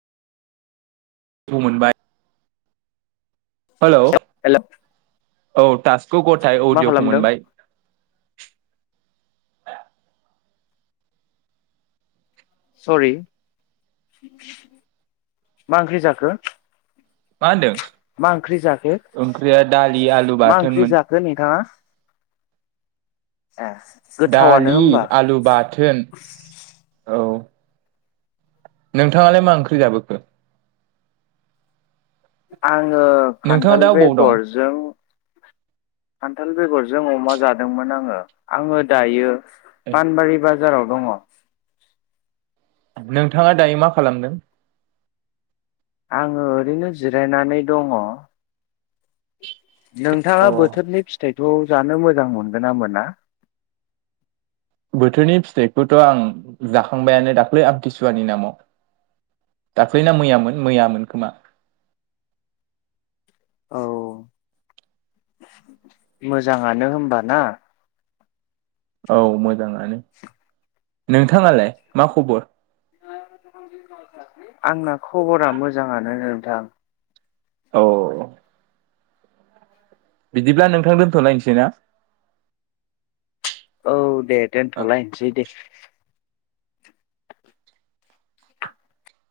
थु‌ मोनबाय। Hello hello औ तासकौ गथाय मा अडियखौ खालामदों मोनबाय। सरि मा ओंख्रि जाखो? मा होनदों मा ओंख्रि जाखो ओंख्रिया दालि आलु मा ओंख्रि बाथोनमोन जाखो नोंथाङा? ए गोथावानो दालि होमबा आलु बाथोन औ। नोंथाङालाय मा ओंख्रि जाबोखो? आङो नोंथाङा खान्थाल दा अबाव दं बेगरजों खान्थाल बेगरजों अमा जादोंमोन आङो आङो दायो फानबारि बाजार बाजाराव दङ। नोंथाङा दायो मा खालामदों? आङो ओरैनो जिरायनानै दङ। नोंथाङा अ बोथोरनि फिथाइखौ जानो मोजां मोनगोना मोना? बोथोरनि फिथाइखौथ' आं जाखांबायानो दाख्लै आमथिसुवानि नामाव। दाख्लैना मैयामोन मैआमोन खोमा। औ। मोजाङानो होमबा ना। औ मोजाङानो नोंथाङालाय मा खबर? आंना खबरा मोजाङानो नोंथां। औ। बिदिब्ला नोंथां दोनथ'लायनोसै ना? औ दे ना दोनथ'लायनोसै दे।